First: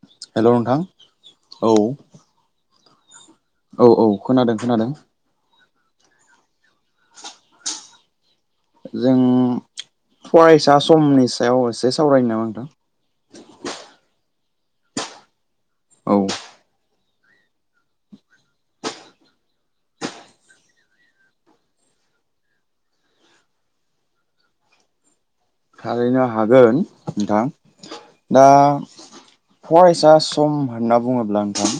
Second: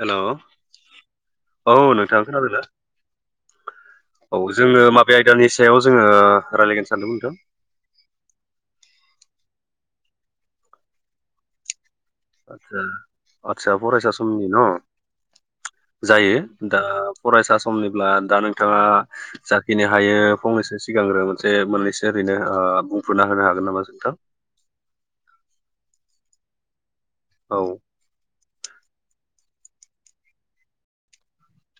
Hello hello नोंथां औ नों थां खोनादोंना? औ औ खोनादों जोङो खोनादों माबे आय दानि सायाव जोङो रायलायगोन सानदोंमोन नोंथां? जों फरायसा समनि सायाव एसे से सावरायनि ना आदसा आदसा फरायसा समनि न? औ जायो। दा फरायसा समनिब्ला दा नोंथांङा जाखिनि हायो फंनैसो सिगांग्रो मोनसे मोननैसो ओरैनो ओ बुंफोरना होनो हागोन नामा नोंथां? थारैनो हागोन नोंथां। औ दा फरायसा सम होनना बुङोब्ला नोंथां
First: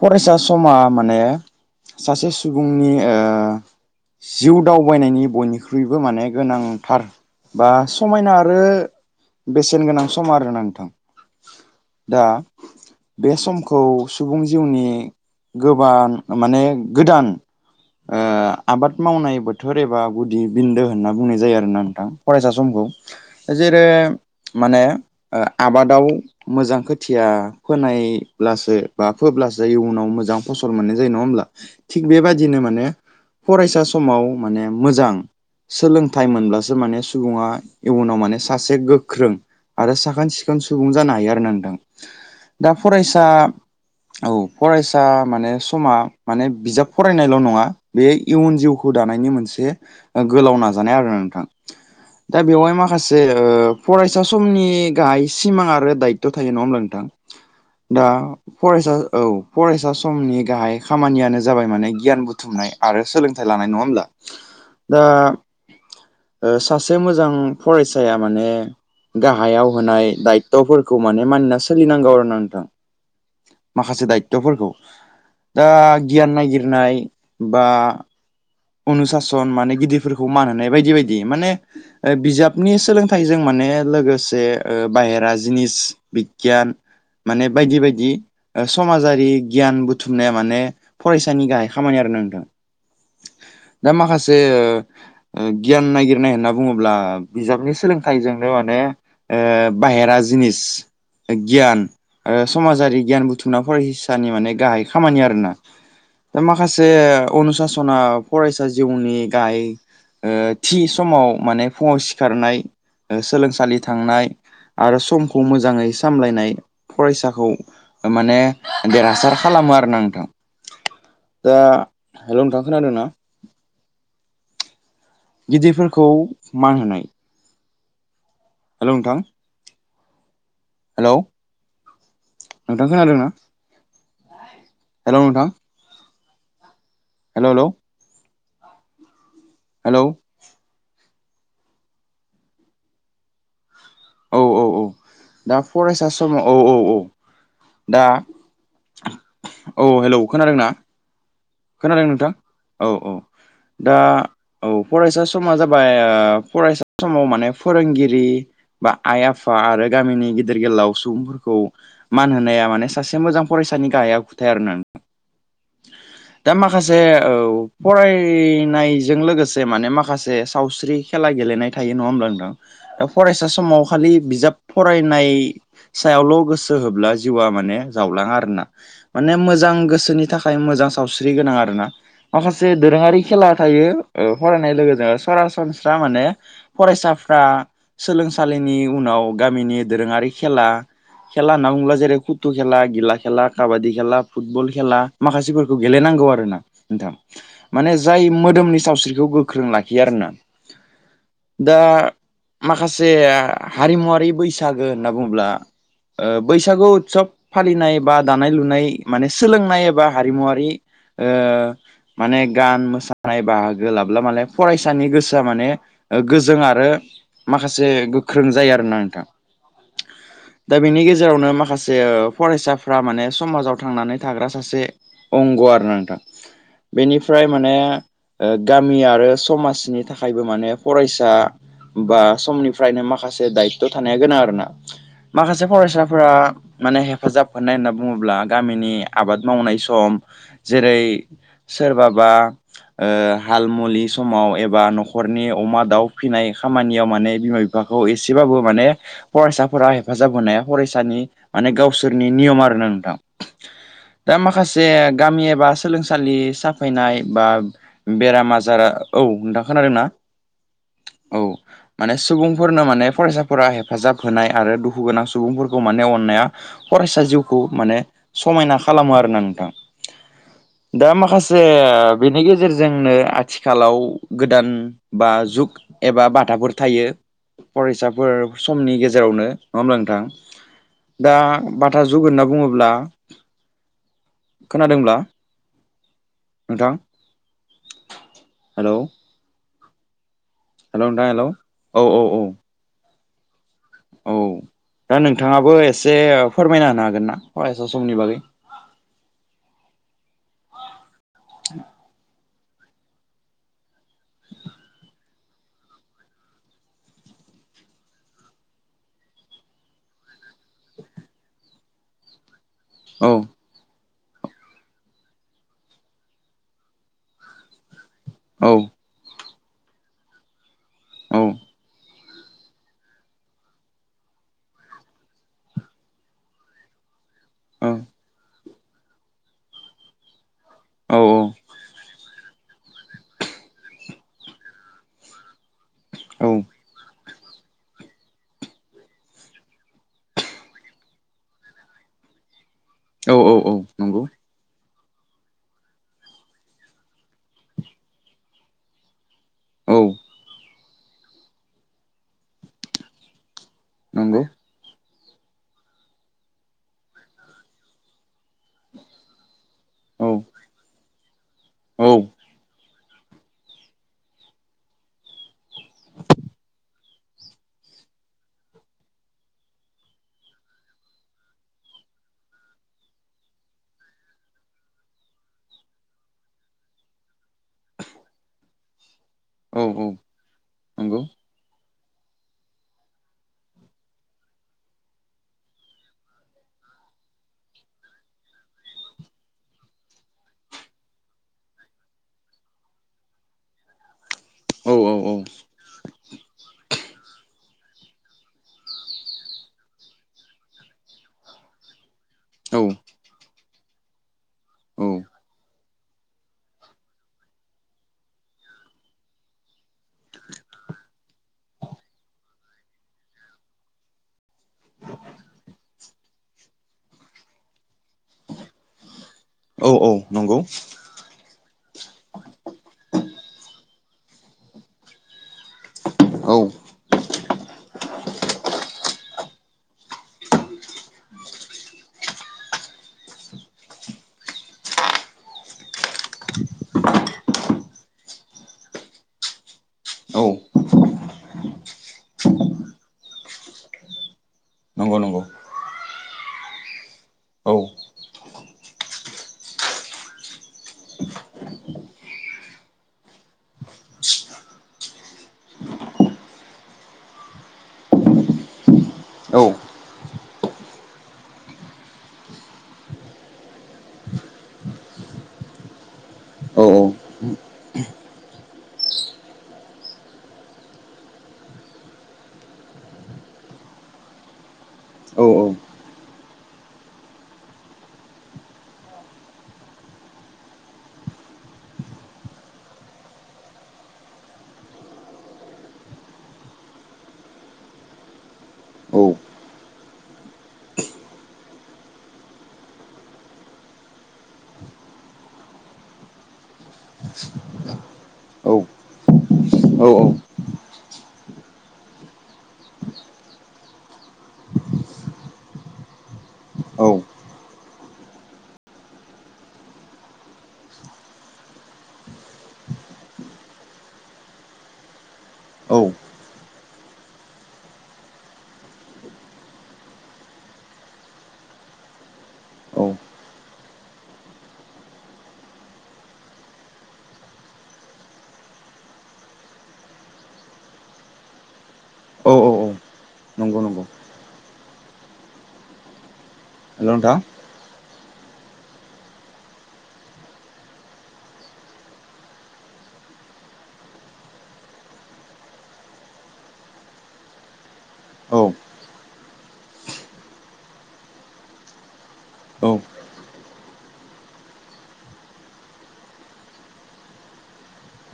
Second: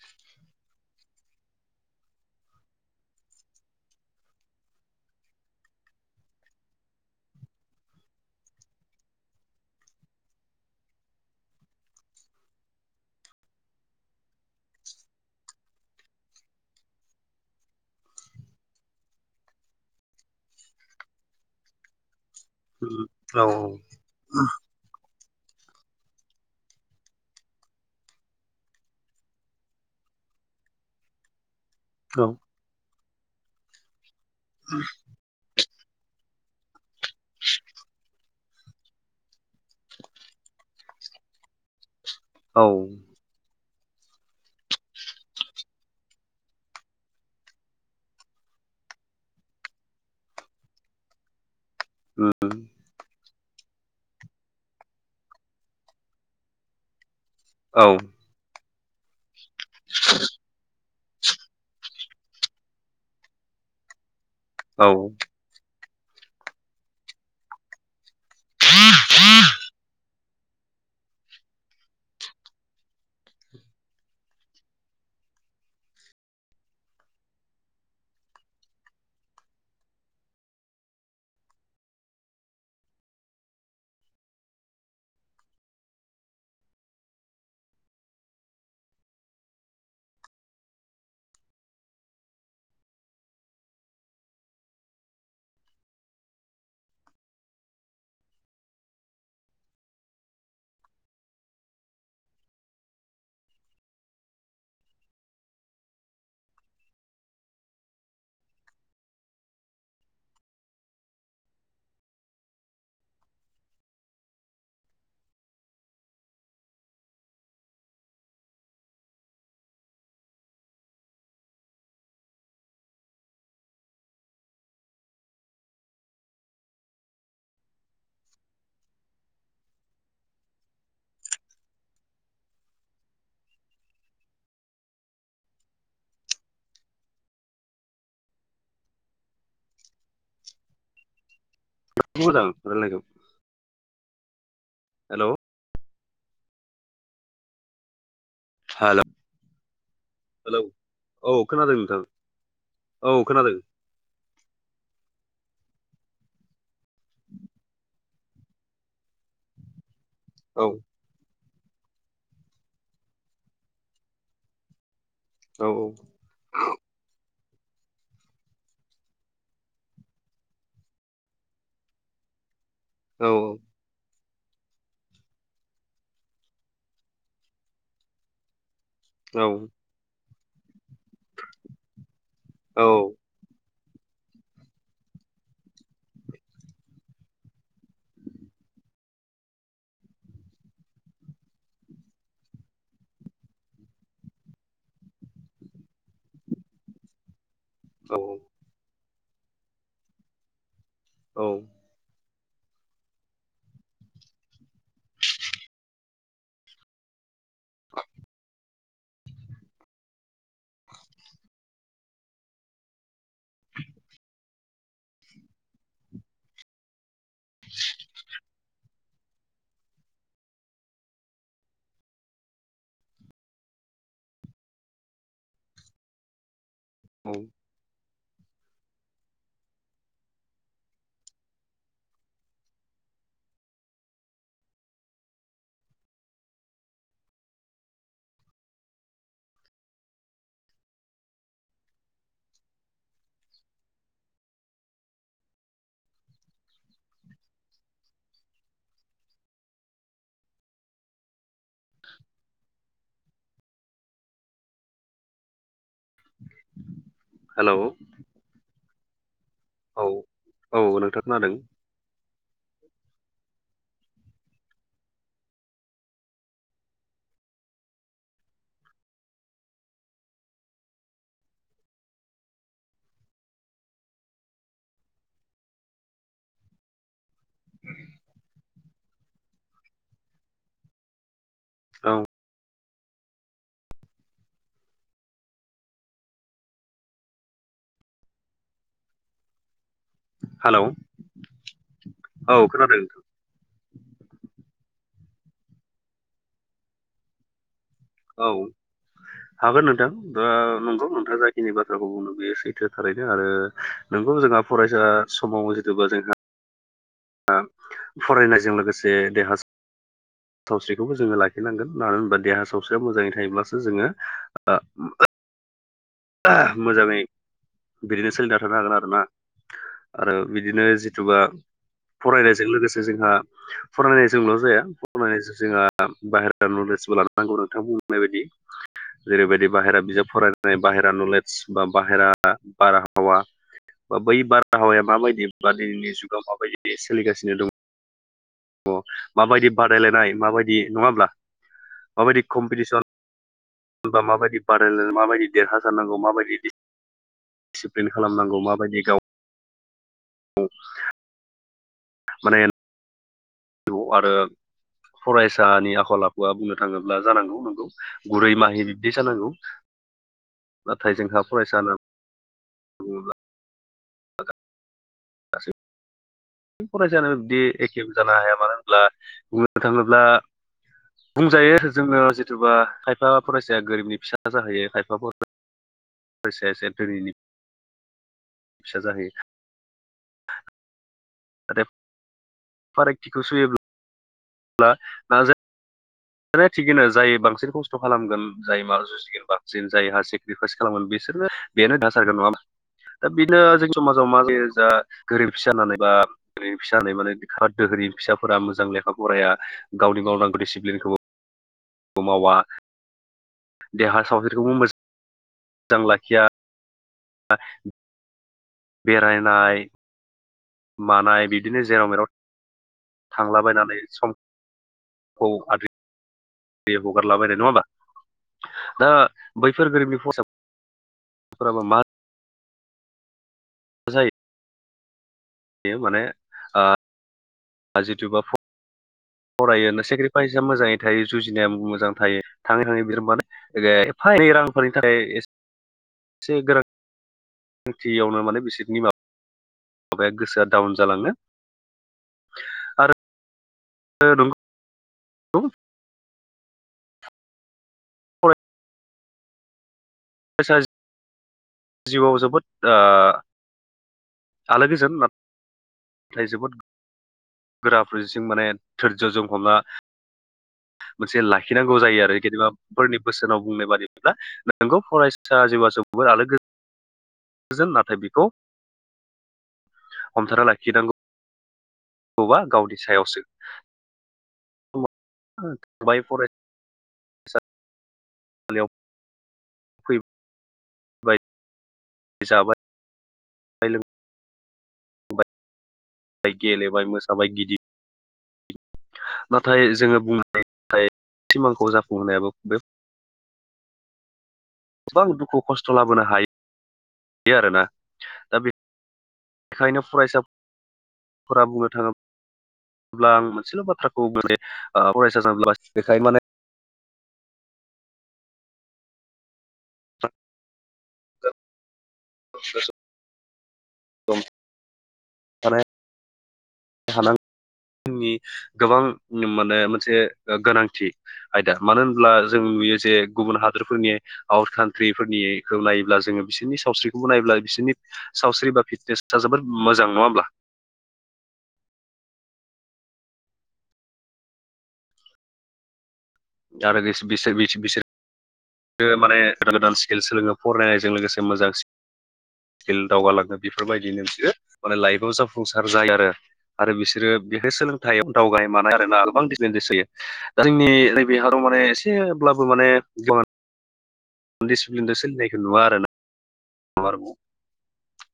फरायसा समा माने सासे सुबुंनि ओ जिउ दावबायनायनि बयनिख्रुइबो माने गोनांथार बा समायना आरो बेसेन गोनां सम आरोना नोंथां। दा बे समखौ सुबुं जिउनि गोबान माने गोदान ओ आबाद मावनाय बोथोर एबा गुदि बिन्दो होनना बुंनाय जायो आरो ना नोंथां, फरायसा स औ समखौ। जेरै माने ओ आबादाव मोजां खोथिया फोनायब्लासो बा फोब्लासो इयुनाव मोजां फसल मोननाय जायो नङा होमब्ला? थिग बेबायदिनो माने फरायसा समाव माने मोजां सोलोंथाइ मोनब्लासो माने सुबुङा इयुनाव माने सासे गोख्रों आरो साखोन सिखोन सुबुं जानो हायो आरो ना नोंथां, औ दा फरायसा औ फरायसा माने समा माने बिजाब फरायनायल' नङा। बे इउन जिउखौ दानायनि मोनसे ओ गोलाव नाजानाय आरो ना नोंथां। दा बेयावहाय माखासे ओ फरायसा समनि गाहाय सिमां आरो दायथ' थायो नङा होमब्ला नोंथां? औ दा फरायसा औ फरायसा समनि गाहाय खामानियानो जाबाय माने गियान बुथुमनाय आरो सोलोंथाइ लानाय नङा होमब्ला? औ दा ओ सासे मोजां फरायसाया माने गाहायाव होनाय दायथ'फोरखौ माने मानिना सोलिनांगौ आरोना नोंथां। माखासे दायथ'फोरखौ। दा गियान नागिरनाय बा अनुसासन माने गिदिरफोरखौ मान होनाय बायदि बायदि माने ओ बिजाबनि सोलोंथाइजों माने लोगोसे बाहेरा जिनिस बिगियान माने बायदि बायदि समाजारि गियान बुथुमनाया माने फरायसानि गाहाय खामानि आरो नांथां दा माखासे ओ गियान नायगिरनाय होनना बुङोब्ला बिजाबनि सोलोंथाइजोंनो माने ओ बाहेरा जिनिस गियान आ समाजारि गियान बुथुमना फरायसानि माने गाहाय खामानि आरोना। दा माखासे अनुसासना फरायसा जिउनि गाय ओ थि समाव माने फुङाव सिखारनाय, सोलोंसालि थांनाय आरो समखौ मोजाङै सामलायनाय फरायसाखौ माने देरहासार खालामो आरो ना नोंथां दा हेलौ नोंथां खोनादोंना गिदिरफोरखौ मान होनाय हेल' नोंथां हेलौ नोंथां खोनादोंना हेल' नोंथां हेल'ेल' हेलौ ब दांाय औ औ औ हेल' दा फरायसा समाव औ औ औ दा हेल' औ हेलौ हेल' खोनादोंना औ खोनादों खोनादों नोंथां औ औ दा औ फरायसा समा जाबाय फरायसा समाव माने फोरोंगिरि बा आइ आफा आरो गामिनि गिदिर औ गोलाव सुबुंफोरखौ मान होनाया माने सासे मोजां फरायसानि गाहायाव खुथाय आरो ना औ औ दा माखासे फरायनायजों लोगोसे माने माखासे सावस्रि खेला गेलेनाय थायो नङा होमब्लाांदां दा औ फरायसा समाव खालि बिजाब फरायनाय सायावल' गोसो होब्ला जिउआ माने जावलाङा आरो ना माने मोजां गोसोनि थाखाय मोजां सावस्रि गोनां आरो ना माखासे औ दोरोङारि खेला थायो फरायनाय लोगोजों सरासनस्रा माने फरायसाफ्रा सोलोंसालिनि उनाव गामिनि दोरोङारि खेला खेला नुलला जेर खुथु खेला गिला खेला काबादि खेला फुटबल खेला माखासेफोरखौ गेलेनांगौ आरो ना नोंथां माने औ जाय औ मोदोमनि सावस्रिखौ गोख्रों लाखियो आरोोना औ दा माखासे हारिमुवारि बैसागो होनना बुङोब्ला बैसागु उत्सब फालिनाय बा दानाय लुनाय माने सोलोंनाय एबा हारिमुवारि माने गान मोसानाय बाहागो लाब्ला माने फरायसानि गोसोआ माने गोजों आरो माखासे गोख्रों जायो आरोना नोंथाङा दा बेनि गेजेरावनो माखासे फरायसाफ्रा माने समाजाव थांनानै थाग्रा सासे अंग' आरो नोंथां औ बेनिफ्राय माने गामि आरो समाजनि थाखायबो माने फरायसा बा समनिफ्रायनो माखासे दायथ' थानाया गोनां आरो ना माखासे फरायसाफोरा माने हेफाजाब होननाय होनना बुङोब्ला गामिनि आबाद मावनाय सम सम जेरै सोरबाबा हाल मुलि समाव एबा न'खरनि अमा दाउ फिसिनाय खामानियाव माने बिमा बिाखौ एसेबाबो माने फरायसाफोरा हेफाजाब होनाया फरायसानि माने गावसोरनि नियम आरोना नोंथां दा माखासे गामि एबा सोलोंसालि साफैनाय बा हेलौ बेराम आजार औ नोंथां औ खोनादोंना औ नोंथां औ खोनादों माने सुबुंफोरनो माने फरायसाफोरा हेफाजाब होनाय आरो दुखु गोनां सुबुंफोरखौ माने अन्नाया फरायसा जिउखौ माने समायना खालामो आरोना नोंथां दा माखासे बेनि गेजेरजोंनो आथिखालाव गोदान बा जुग एबा बाथाफोर थायो फरायसाफोर समनि गेजेरावनो नङा होमब्ला नोंथां दा बाथा औ जुगोन होनना बुङोब्ला खोनादोंब्ला नोंथां हेलौ हेलौ हेल' नोंथां हेल' औ औ औ औ खोनादों औ दा नोंथाङाबो एसे फोरमायना होनो हागोन ना फरायसा समनि बा औ हागोन नोंथां दा नंगौ नोंथाङा जाखिनि बाथ्राखौ बुंनो बेयो सै थारैनो आरो नोंगौ जोंहा फरायसा समाव जिथबा जोंहा फरायनायजों लोगोसे देहा सावस्रिखौबो जोङो लाखिनांगोन मानो होनबा देहा सावस्रिया औ मोजाङै थायोब्लासो जोङो मोजाङै बिदिनो सोलिना औ थानो हागोन आरोना आरो बिदिनो औ जिथुबा फरायनायजों लोगोसे जोंहा फरायनायजोंल' जाया फरायनाय जोंहा बाहेरा नलेजबो लानो नांगौ नोंथां बुंनाय बायदि जेरैबायदि बाहेरा बिजाब फरायनाय बाहेरा औ नलेज बा बाहेरा बारहावा बा बै बारहावाया माबायदि बा दिनैनि जुगाव माबायदि सोलिगासिनो दङ अ माबायदि बादायलायनाय माबायदि नङा हब्ला माबायदि कम्पिटिसन औ औ औ होनबा नंगौ माबायदि बादायलाय माबायदि देरहासारनांगौ माबायदिसिप्लिन खालामनांगौ माबायदि गाव औ औ माने आरो नंगौ फरायसानि आखल आखुआ बुंनो थाङोब्ला जानांगौ नंगौ गुरै माहि बिब्दि जानांगौ औ नाथाय जोंहा फरायसालि औ बुोब्ला [inaudible] फरायसानो बिदि एखे जानो हाया मानो होनब्ला बुंनो थाङोब्ला बुंजायो जोङो जिथुबा खायफा फरायसाया गोरिबनि फिसा जाहैयो खायफा हसेयासे धैनि फिसा जाहैयो औ औ नंगौ आरो फारागथिखौ सोयोब्ला मा जे दाने थिगैनो जाय बांसिन खस्थ' खालामगोन जाय बा बांसिन जायहा सेक्रिफाइस खालामोन बिसोरबो बेनो दासारगोन नङा दा बिनो जोंनि समाजाव मा ज जा औ औ गोरोन्थि जानानै बा फिसा माने दोहोरनि फिसाफोरा मोजां लेखा फरायाया गावनि मावनांगौ डिसिप्लिनखौबो खमाव औ देहा सावस्रिखौबो औ मोथां लाखिया बा बेरायनाय मानाय बिदिनो जेराव मेराव थांलाबायनानै समखौ आ बे हगारलाबायनाय नङा होमबा दा बैफोर औ औ गोरिबनि नंगौ। मा बजायो बे माने औ ओ जिथुबा फरायो सेक्रिफाइसआ मोजाङै थायो जुजिनाया मोजां थायो थाङै थाङै बिराद माने एफा एनै रांफोरनि थाखाय एसे गोनां थांथियावनो माने बिसोरनि माबा माबाया औ गोसोआ डाउन जालाङो। आरो नंगौ नंगौ औ फ रायसा जिउआव जोबोद ओ आलो गोजोन नाथाय जोबोद गोराफारसेजों माने धोरज्यजों औ हमना मोनसे लाखिनांगौ जायो आरो गेदेमाफोरनि बोसोनाव बुंनाय बादिब्ला नोंगौ फरायसा जिवा जोबोत आलो गो जोन नाथाय बेखौ हमथाना लाखिनांगौवा गावनि सायावसो बाय फ हेलेव बाय जाबाय लोंबाय गेलेबाय मोसाबाय गिदिर नाथाय जोङो बुंनाय सिमांखौ जाफुंहोनायाबो बे गोबां दुखु खस्थ' लाबोनो हायो आरोना दा बे खायनो फरायसाफोरा बुंनो थाङो ब्ला आं मोनसेल' बाथ्राखौे फरायसा माने ओ बेखायनो माने थानो अ दम माने हानांगौ जोंनि गोबां माने मोनसे गोनांथि आयदा मानो होनब्ला जों नुयो जे गुबुन हादरफोरनि आउट कान्ट्रिफोरनिखौ नायोब्ला जोङो बिसोरनि सावस्रिखौबो नायोब्ला बिसोरनि सावस्रि बा फिटनेसा जोबोद मोजां नङा होमब्ला? औ औ औ नंगौ नंगौ दा आरो हेल' नोंथां बिसोर बि बिसोर माने गोदान गोदान स्किल सोलोङो फरायनायजों लोगोसे मोजां स्किल दावगाालांनो बेफोरबायदिनो बिसोर माने लाइफआव जाफुंसार जायो आरो। आरो बिसोरो बेहाय सोलोंथाइयाव औ दावगानाय मानाय आरोना गोबां इनदिपेडेन्स होयो दा जोंनि नैबे हादाव माने एसेब्लाबो औ माने दिसिप्लिनजो सोलिनायखौ नुवा आरो ना ब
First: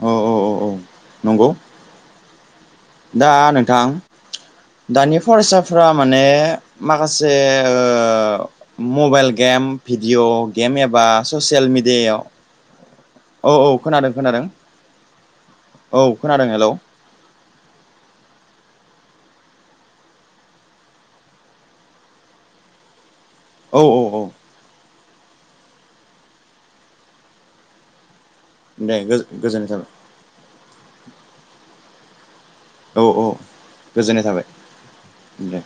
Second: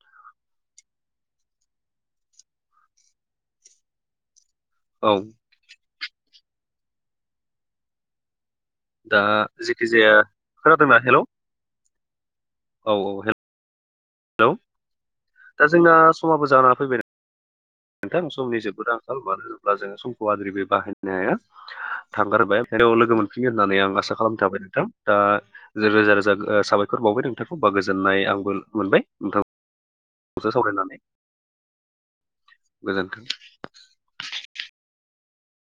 औ औ औ नंगौ दा नोंथां औ दानि फरायसा फ्रा माने माखासे दा मबाइल गेम जेखि जाया भिडिअ' गेम खोनादोंना एबा हेलौ ससियेल मिेडियायाव औ औ। औ औ खोनादों खोनादों हेलौ दा जोंना औ समाबो खोनादों हेलौ। जाना फैबाय नोंथां समनि जोबोद आंखाल मानो होनोब्ला जोङो समखौ आद्रि बे बाहायनाया। थांगारबाय याव लोगो मोनफिगोन होननानै औ आं आसा औ खालामथाबाय नोंथां। दा रोजा रोजा साबायखर बावबाय नोंथांखौ बा गोजोननाय आंबो। दे गोजोनथों। नोंथांजो सावरायनानै। औ गोजोन्थों औ गोजोननाय थाबाय दे।